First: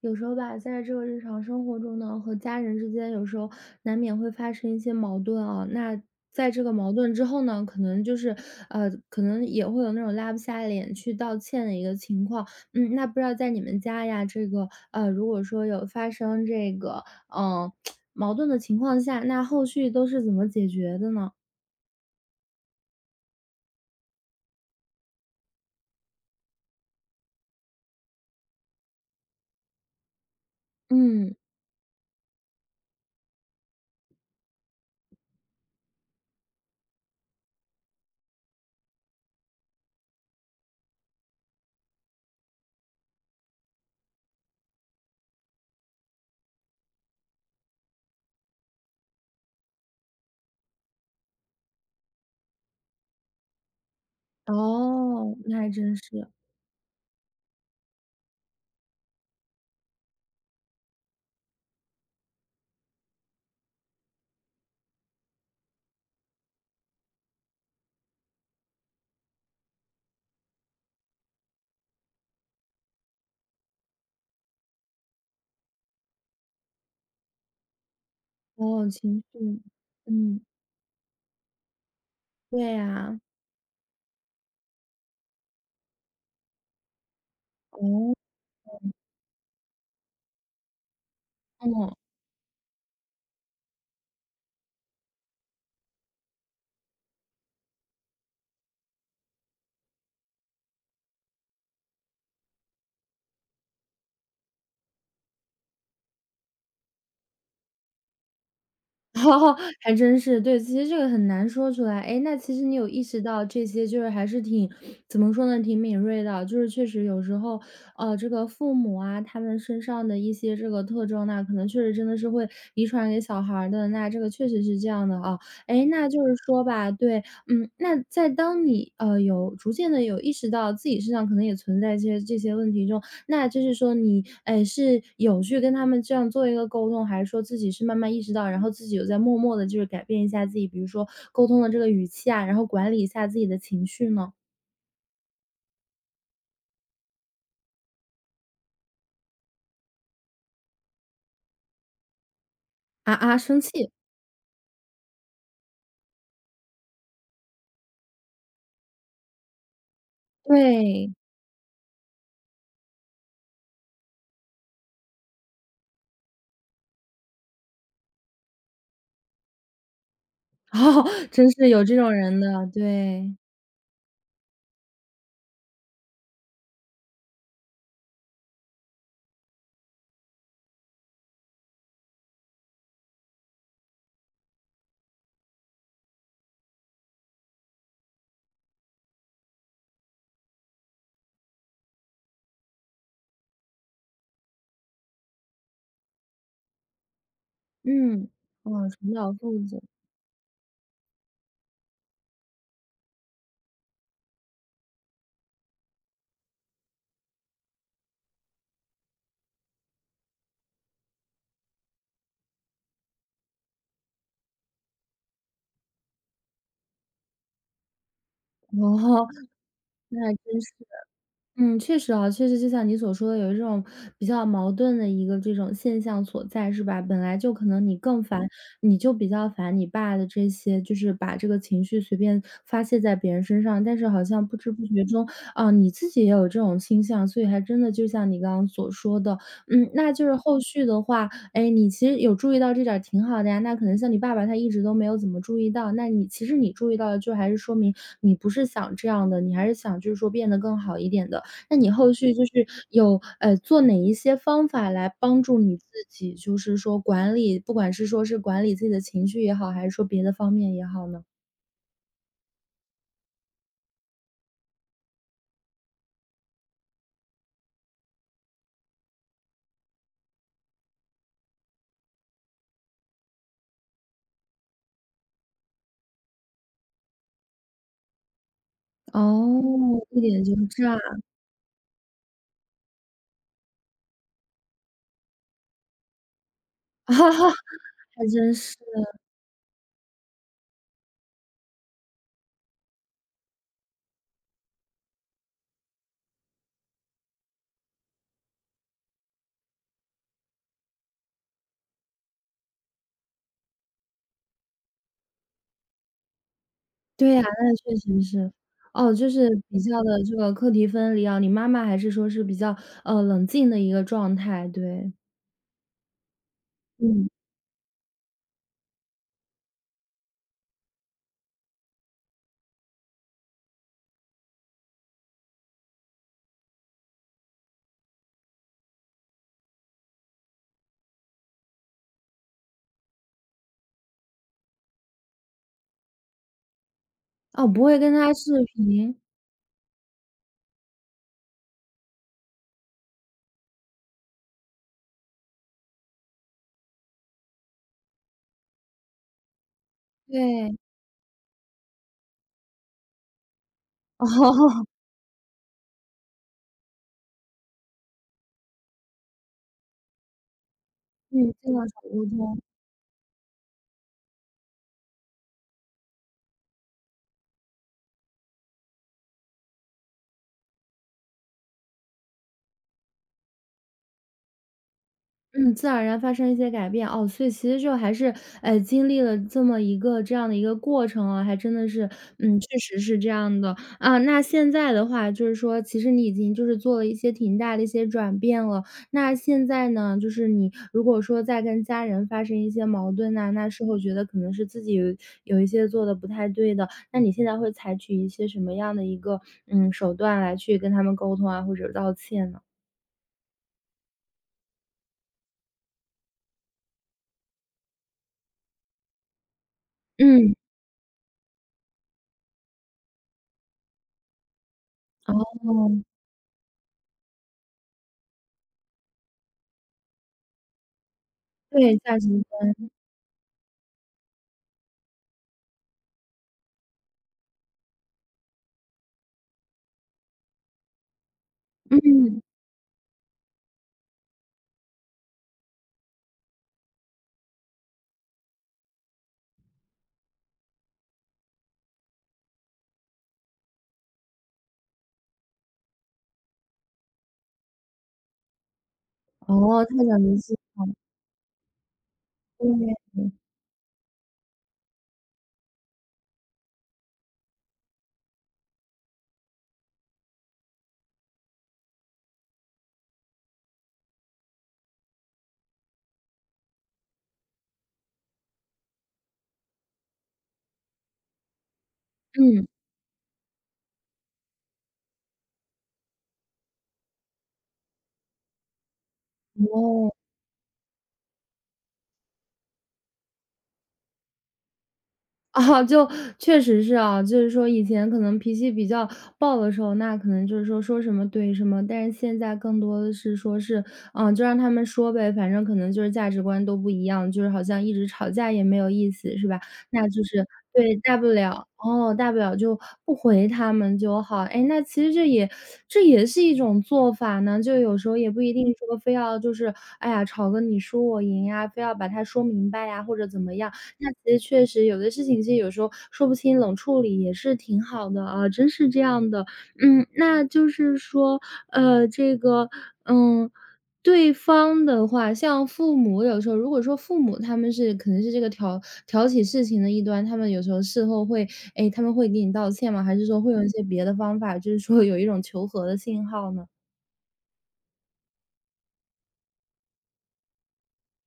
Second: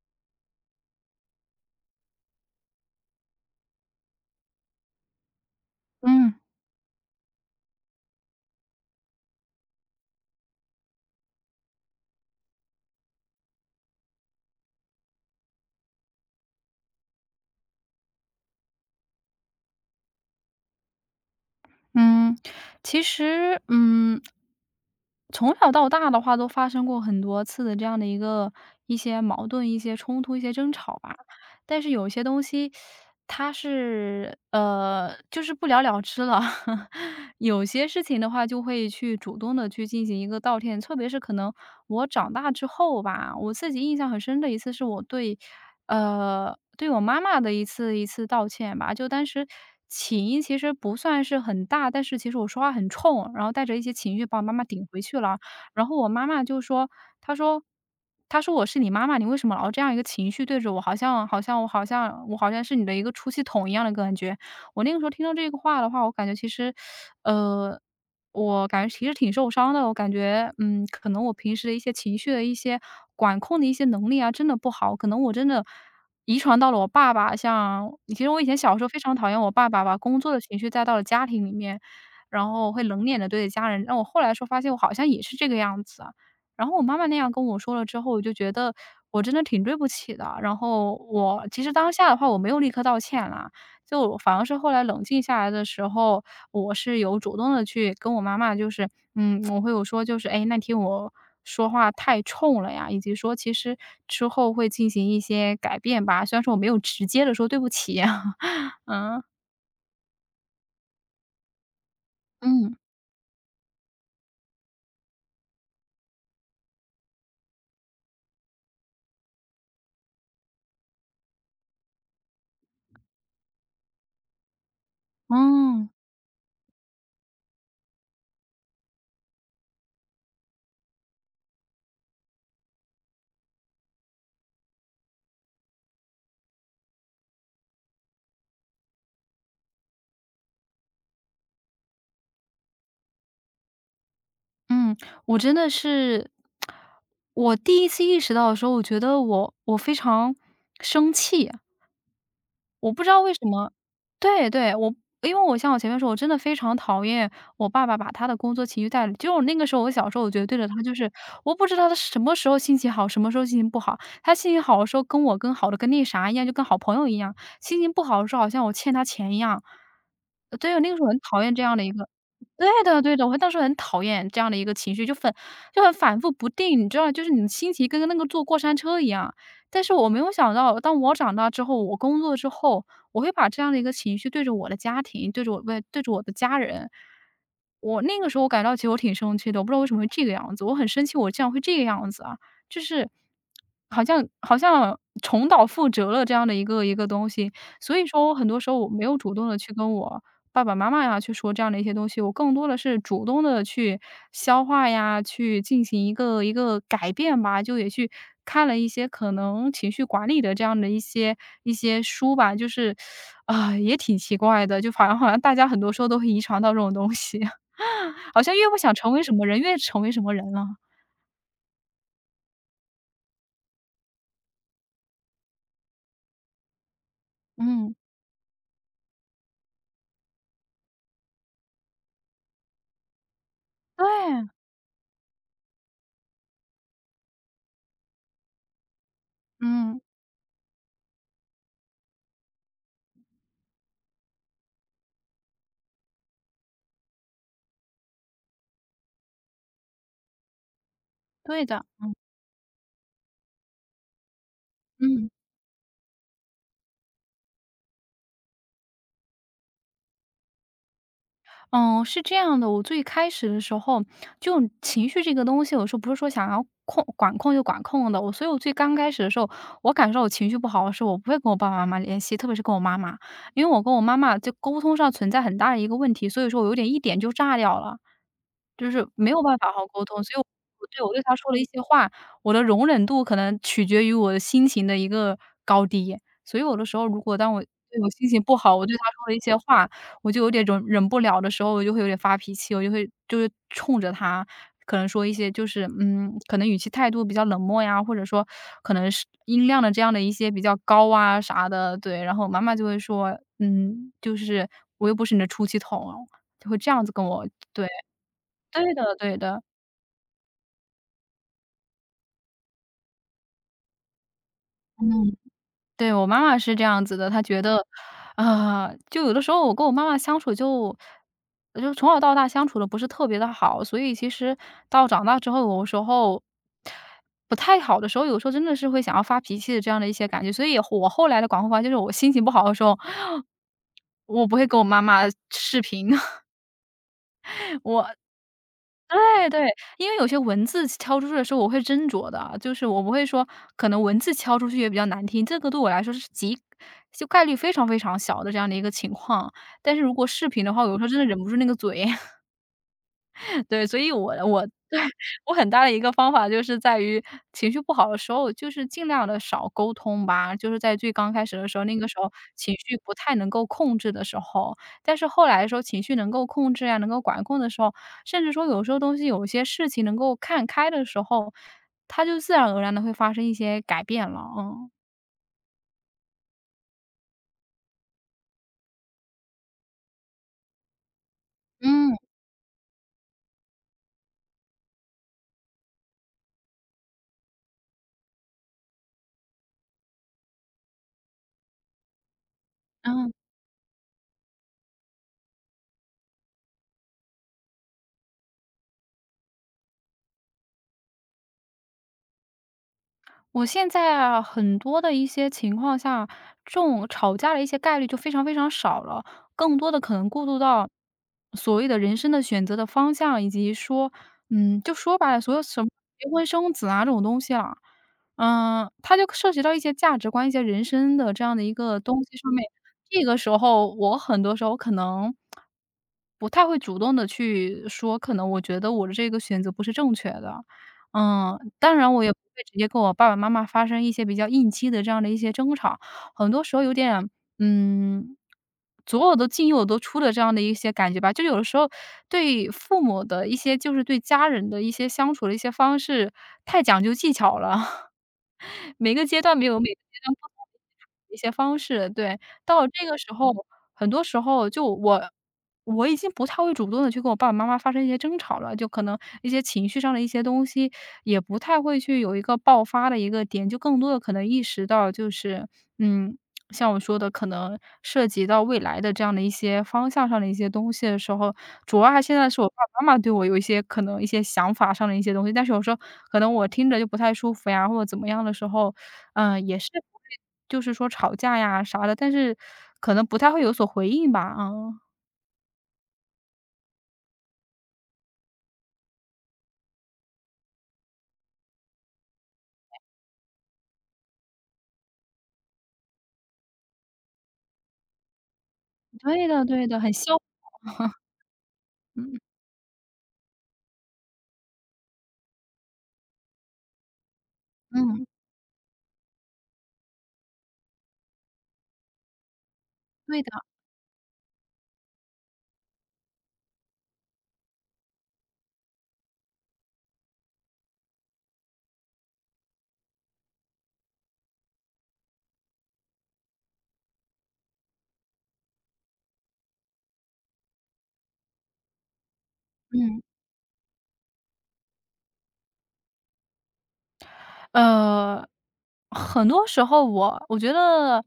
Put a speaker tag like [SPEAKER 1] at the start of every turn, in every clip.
[SPEAKER 1] 有时候吧，在这个日常生活中呢，和家人之间有时候难免会发生一些矛盾啊。那
[SPEAKER 2] 嗯
[SPEAKER 1] 在这个矛盾之后呢，可能就是，可能也会有那种拉不下脸去道歉的一个情况。嗯，那不知道在你们家呀，这个，如果说有发生这个，嗯、呃矛盾的情况下，那后续都是怎么解决的呢？
[SPEAKER 2] 嗯，其实，从小到大的话，都发生过很多次的这样的一些矛盾、一些冲突、一些争吵吧。
[SPEAKER 1] 嗯，
[SPEAKER 2] 但是有一些东西，就是不了了之了。有些事情的话，就会去主动的去进行一个道歉，特别是可能我长大之后吧，我自己印象很深的一次是对我妈妈的一次道歉吧。就当时起因其实不算是很大，但是其实我说话很冲，然后带着一些情绪把我妈妈顶回去
[SPEAKER 1] 哦，
[SPEAKER 2] 了。
[SPEAKER 1] 那还
[SPEAKER 2] 然后
[SPEAKER 1] 真
[SPEAKER 2] 我妈
[SPEAKER 1] 是，
[SPEAKER 2] 妈就说，她说她说：“我是你妈妈，你为什么老这样一个情绪对着我？好像好像我好像我好像是你的一个出气筒一样的感觉。”我那个时候听到这个话的话，我感觉其实，呃，我感觉其实挺受伤的。我感觉，可能我平时的一些情绪的一些管控的一些能力啊，真的不好。可能我真的遗传到了我爸爸，像其实我以前小时候
[SPEAKER 1] 哦，
[SPEAKER 2] 非常
[SPEAKER 1] 情
[SPEAKER 2] 讨厌我
[SPEAKER 1] 绪，
[SPEAKER 2] 爸爸，把工作的
[SPEAKER 1] 嗯，
[SPEAKER 2] 情绪带到了家庭里面。然
[SPEAKER 1] 对
[SPEAKER 2] 后会冷脸
[SPEAKER 1] 呀、
[SPEAKER 2] 的对着家人。那我后来说发现我好像也是这个样子啊，然后我妈妈那样跟我说了之后，
[SPEAKER 1] 哦，
[SPEAKER 2] 我就觉得我真的挺对不起的。然后我其实当
[SPEAKER 1] 嗯。
[SPEAKER 2] 下的话我没有立刻道歉啦，就我反而是后来冷静下来的时候，我是有主动的去跟我妈妈就是，我会有说就是：“哎，那天我说话太冲了呀。”以及说其实之后会进行一些改变吧，虽然说我没有直接的说对不起啊，嗯，
[SPEAKER 1] 哈，还真是。对，其实这个很难说出来。哎，那其实你
[SPEAKER 2] 嗯，
[SPEAKER 1] 有意识到这些就是还是挺怎么说呢，挺敏锐的。就是确实有时候，这个父母啊，他们身上的一些这个特征呢，可能确实真的是会遗传给小孩儿的，那这个确实是这样的啊。哎，
[SPEAKER 2] 嗯
[SPEAKER 1] 那就是说吧，对，嗯，那在当你，有逐渐的有意识到自己身上可能也存在这些问题中，那就是说你，哎，是有去跟他们这样做一个沟通，还是说自己是慢慢意识到，然后自己有在默默的，就是改变一下自己，比如说沟通的这个语气啊，然后管理一下自己的情绪呢？
[SPEAKER 2] 嗯，我真的是，我第一次意识到的时候，我觉得我非常生气。我不知
[SPEAKER 1] 啊
[SPEAKER 2] 道为
[SPEAKER 1] 啊，
[SPEAKER 2] 什
[SPEAKER 1] 生
[SPEAKER 2] 么
[SPEAKER 1] 气，
[SPEAKER 2] 对对，我因为像我前面说，我真的非常讨厌我爸爸把他的工作情绪带入就我那个时候，我小时候我觉得对着他就是，
[SPEAKER 1] 对，
[SPEAKER 2] 我不知道他什么时候心情好，什么时候心情不好。他心情好的时候跟我跟好的跟那啥一样，就跟好朋友一样；心情不好的时候好像我欠他钱一样。对，我那个时
[SPEAKER 1] 哦，
[SPEAKER 2] 候很讨
[SPEAKER 1] 真
[SPEAKER 2] 厌这
[SPEAKER 1] 是
[SPEAKER 2] 样的
[SPEAKER 1] 有
[SPEAKER 2] 一
[SPEAKER 1] 这
[SPEAKER 2] 个
[SPEAKER 1] 种人的，
[SPEAKER 2] 对的对的，
[SPEAKER 1] 对，
[SPEAKER 2] 我当时很讨厌这样的一个情绪，就很反复不定，你知道，就是你的心情跟那个坐过山车一样。但是我没有想到，当我长大之后，我工作之后，我会把这样的一个情绪对着我的家庭，对着我不对着我的家人。我那个时候我感到其实我挺生气的，我不知道为什么会这个样子，我很生气，我竟然会这个样子啊，就是好像重蹈覆辙了这样的一个东西。所以说，
[SPEAKER 1] 嗯，
[SPEAKER 2] 我很多时候我
[SPEAKER 1] 哦，
[SPEAKER 2] 没
[SPEAKER 1] 重
[SPEAKER 2] 有
[SPEAKER 1] 蹈
[SPEAKER 2] 主动的
[SPEAKER 1] 覆
[SPEAKER 2] 去
[SPEAKER 1] 子，
[SPEAKER 2] 跟我爸爸妈妈呀去说这样的一些东西，我更多的是主动的去消化呀，去进行一个改变吧。就也去看了一些可能情绪管理的这样的一些书吧，就是，啊，也挺奇怪的，就好像大家很多时候都会遗传到这种东西，好像越不想成为
[SPEAKER 1] 哦，
[SPEAKER 2] 什么人，越成为什
[SPEAKER 1] 那还
[SPEAKER 2] 么人
[SPEAKER 1] 真
[SPEAKER 2] 了。
[SPEAKER 1] 是。嗯，确实啊，确实就像你所说的，有一种比较矛盾的一个这种现象所在，是吧？本来就可能
[SPEAKER 2] 嗯。
[SPEAKER 1] 你更烦，嗯你就比较烦你爸的这些，就是把这个情绪随便发泄在别人身上，但
[SPEAKER 2] 对，
[SPEAKER 1] 是好像不知不觉中啊、你自己也有这种倾向，所以还真的就像你刚刚所说的，嗯，
[SPEAKER 2] 嗯，
[SPEAKER 1] 那就是后续的话，哎，你其实有注意到这点儿挺好的呀。那可能像你爸爸他一直都没有怎么注意到，那你其实你注意到了，就还是说明你不是想这样的，你还是想就是说变得更好一点的。
[SPEAKER 2] 对
[SPEAKER 1] 那
[SPEAKER 2] 的。
[SPEAKER 1] 你后续就是有，做哪一些方法来
[SPEAKER 2] 嗯。
[SPEAKER 1] 帮助你自己，就是说管理不管是说是管理自己的情绪也好，还是说别的方面也好呢？
[SPEAKER 2] 嗯，是这样的，我最开始的时候，就情绪这个东西，我说不是说想要管控就管控的。我所以我最刚开始的时候，我感受我情绪不好的时候，我不会跟我爸爸妈妈联系，特别是跟我妈妈，因为我跟我妈妈就沟通上存在很大的一个问题，所以说我有点一点就炸掉了，就是没有办
[SPEAKER 1] 哦，
[SPEAKER 2] 法好好沟
[SPEAKER 1] 一
[SPEAKER 2] 通。所以
[SPEAKER 1] 点
[SPEAKER 2] 我，
[SPEAKER 1] 就炸，
[SPEAKER 2] 我 对她说了一些话，我的容忍度可能取决于我的心情的一个高低。所以有的时候，如
[SPEAKER 1] 哈
[SPEAKER 2] 果
[SPEAKER 1] 哈
[SPEAKER 2] 当我对我
[SPEAKER 1] 还
[SPEAKER 2] 心情
[SPEAKER 1] 真
[SPEAKER 2] 不好，
[SPEAKER 1] 是。
[SPEAKER 2] 我对她说了一些话，我就有点忍不了的时候，我就会有点发脾气，我就会就是冲着他，可能说一些就是，可能语气态度比较冷漠呀，或者说可能是音量的这样的一些比较高啊啥的，对。然后我妈妈就会说：“嗯，就是我又不是你的出气筒。”就会这样子跟
[SPEAKER 1] 对呀，
[SPEAKER 2] 我
[SPEAKER 1] 那
[SPEAKER 2] 对，
[SPEAKER 1] 确实是。
[SPEAKER 2] 对
[SPEAKER 1] 哦，
[SPEAKER 2] 的
[SPEAKER 1] 就
[SPEAKER 2] 对
[SPEAKER 1] 是
[SPEAKER 2] 的，
[SPEAKER 1] 比较的这个课题分离啊，你妈妈还是说是比较，冷静的一个状态，对。
[SPEAKER 2] 嗯。对，我妈妈是这样子的，
[SPEAKER 1] 嗯，
[SPEAKER 2] 她觉得，啊，就有的时候我跟我妈妈相处就从小到大相处的不是特别的好，所以其实到长大之后，有时候不太好的时候，有时候真的是会想要发脾气的这样的一些感觉。所以我后来的管控法就是我心情不好的时候，我不会跟我妈妈视频，
[SPEAKER 1] 哦，不会
[SPEAKER 2] 我
[SPEAKER 1] 跟他视频，
[SPEAKER 2] 对对，因为有些文字敲出去的时候，我会斟酌的啊，就是我不会说，可能文字敲出去也比较难听，这个对我来说是就概率非常非常小的这样的一个情况。但是如果视频的
[SPEAKER 1] 对，
[SPEAKER 2] 话，有时候真的忍不住那个嘴。对，所以 我我
[SPEAKER 1] 哦，
[SPEAKER 2] 对，我很大的一个方法就是在于情绪不好的时候，就是尽量的少沟通吧，就是在最刚开
[SPEAKER 1] 嗯，
[SPEAKER 2] 始的
[SPEAKER 1] 尽
[SPEAKER 2] 时候，
[SPEAKER 1] 量
[SPEAKER 2] 那
[SPEAKER 1] 少
[SPEAKER 2] 个时
[SPEAKER 1] 沟
[SPEAKER 2] 候
[SPEAKER 1] 通。
[SPEAKER 2] 情绪不太能够控制的时候。但是后来的时候，情绪能够控制呀，能够管控的时候，甚至说有时候有些事情能够看开的时候，它就自然而然的会发生一些改变了，嗯。
[SPEAKER 1] 嗯，自然而然发生一些改变，哦，所以其实就还是，哎，经历了这么一个这样的一个过程啊，还真的是，
[SPEAKER 2] 嗯，
[SPEAKER 1] 嗯，确实是这样的。啊，那现在的话就是说，其实你已经就是做了一些挺大的一些转变了。那现在呢，就是你如果说在跟家人发生一些矛
[SPEAKER 2] 嗯。
[SPEAKER 1] 盾呐，那事后觉得可能是自己有一些做的不太对的，那你现在会采取一些什么样的一个，嗯，手段来去跟他们沟通啊，或者道歉呢？
[SPEAKER 2] 我现在啊，很多的一些情况下，这种吵架的一些概率就非常非常少了，更多的可能过
[SPEAKER 1] 嗯，
[SPEAKER 2] 渡到所谓的人生的选择的方向，以及说，嗯，就说白了，所有什
[SPEAKER 1] 哦，
[SPEAKER 2] 么结婚生子啊这种东西啊，嗯，它就涉及到一些价值观、一些人生的这样的一
[SPEAKER 1] 对，
[SPEAKER 2] 个东
[SPEAKER 1] 价值
[SPEAKER 2] 西上面。这个时候，我很多时候可能不太会主动的去说，可能我觉得我的这个选择不是正确的。嗯，当然我也不
[SPEAKER 1] 嗯，
[SPEAKER 2] 会直接跟我爸爸妈妈发生一些比较应激的这样的一些争吵，很多时候有点，嗯，左耳朵进右耳朵出的这样的一些感觉吧。就有的时候对父母的一些就是对家人的一些相处的一些方式，太讲究技巧了，
[SPEAKER 1] 哦，
[SPEAKER 2] 每个
[SPEAKER 1] 他
[SPEAKER 2] 阶
[SPEAKER 1] 讲
[SPEAKER 2] 段
[SPEAKER 1] 的
[SPEAKER 2] 不同
[SPEAKER 1] 是好，
[SPEAKER 2] 的一些方式，对，到了
[SPEAKER 1] 对
[SPEAKER 2] 这个时候很多时候就我已经不太会主动的去跟我爸爸妈妈发生一些争吵了，就可能一些情绪上的一些东西，也不太会去有一个爆发的一个点，就更多的可能意识到就是，嗯，像我说的，可能涉及到未来的这样的一些方向上的一些东西的时候，主要还现在是
[SPEAKER 1] 嗯，
[SPEAKER 2] 我爸爸妈妈对我有一些可能一些想法上的一些东西，但是有时候可能我听着就不太舒服呀，或者怎么样的时候，嗯，也是
[SPEAKER 1] 哦。
[SPEAKER 2] 不会就是说吵架呀啥的，但是可能不太会有所回应吧，嗯。
[SPEAKER 1] 啊，就确实是啊，就是说以前可能脾气比较暴的时候，那可能就是说说什么怼什么，但是现在更多的是说是，嗯，就让他们说呗，反正可能就是价值观都不一样，就是好像一直吵架也没有意思，
[SPEAKER 2] 对
[SPEAKER 1] 是吧？
[SPEAKER 2] 的对的，
[SPEAKER 1] 那
[SPEAKER 2] 很
[SPEAKER 1] 就
[SPEAKER 2] 消
[SPEAKER 1] 是对，大不了哦，大不
[SPEAKER 2] 嗯，
[SPEAKER 1] 了就不回他们就好。哎，那其实这也是一种做法呢，就有时候
[SPEAKER 2] 嗯，
[SPEAKER 1] 也不一定说非要就是，哎呀，吵个你输我赢呀，非要把它说明白呀，或者怎
[SPEAKER 2] 对的，
[SPEAKER 1] 么样。那其实确实有的事情，其实有时候说不清，冷处理也是挺好的啊，真是这样的。嗯，那就是说，这个，嗯，对方的话，像父母有时候，如果说父母他们是可能是这个挑起事情的一端，他们有时候事后会，哎，他们会给你道歉吗？还
[SPEAKER 2] 嗯。
[SPEAKER 1] 是说会用一些别的方法，就是说有一种求和的信号呢？
[SPEAKER 2] 呃很多时候我觉得，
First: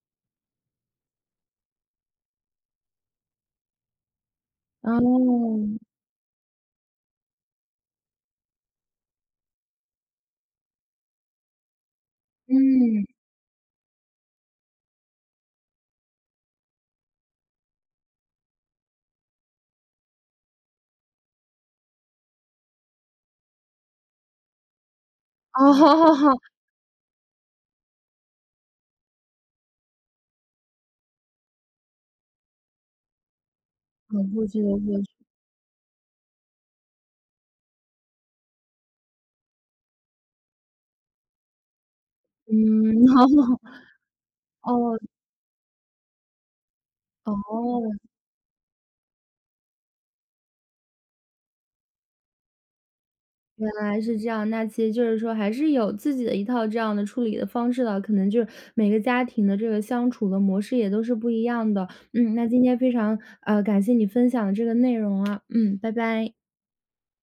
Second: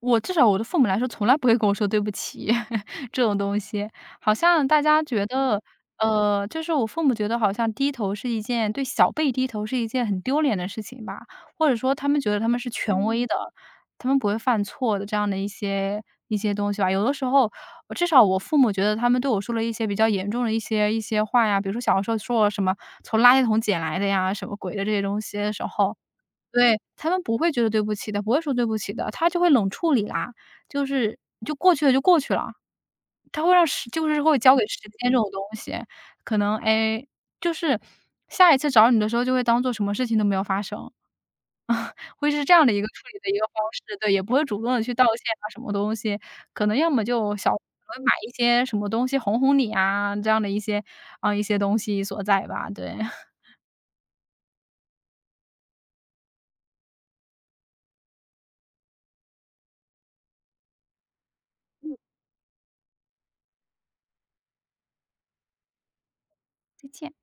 [SPEAKER 2] 我至少我的父母来说，从来不会跟我说对不起 这种东西。好像大家觉得，
[SPEAKER 1] 哦，
[SPEAKER 2] 就是我父母觉得好像低头是一件对小辈低头是一件很丢脸的事情吧，或者说他们觉得他们是权嗯
[SPEAKER 1] 嗯，
[SPEAKER 2] 威的，他们不会犯错的这样的一些东西吧。有的时候，至少我父母觉得他们对我说了一些比较严重的一些话呀，比如说小时候说我什么从垃圾桶捡来的呀，什么鬼的这些东西的时候。
[SPEAKER 1] 哦，
[SPEAKER 2] 对，他们不会觉得对不起的，不会说对不起的，他就会冷处理啦，就是就过去了。他会让时就是
[SPEAKER 1] 好
[SPEAKER 2] 会
[SPEAKER 1] 过
[SPEAKER 2] 交
[SPEAKER 1] 去
[SPEAKER 2] 给
[SPEAKER 1] 的
[SPEAKER 2] 时
[SPEAKER 1] 过
[SPEAKER 2] 间这
[SPEAKER 1] 去，
[SPEAKER 2] 种东西，可能，哎，就是下一次找你的时候就会当做什么事情都没有发生，会是这样的一个处
[SPEAKER 1] 嗯，
[SPEAKER 2] 理
[SPEAKER 1] 好
[SPEAKER 2] 的一个方式，对，也不会主
[SPEAKER 1] 好，
[SPEAKER 2] 动的去
[SPEAKER 1] 哦，
[SPEAKER 2] 道歉啊什么东西，可能要么就会
[SPEAKER 1] 哦。
[SPEAKER 2] 买一些什么东西哄哄你啊，这样的一些啊，一些东西所在吧，对，
[SPEAKER 1] 原来是这样，那其实就是说还是有自己的一套这样的处理的方式的，可能就是每个家庭的这个相处的模式也都是不一样的。嗯，那今天非常感谢你分享的这个内容啊，嗯，拜拜。
[SPEAKER 2] 再见。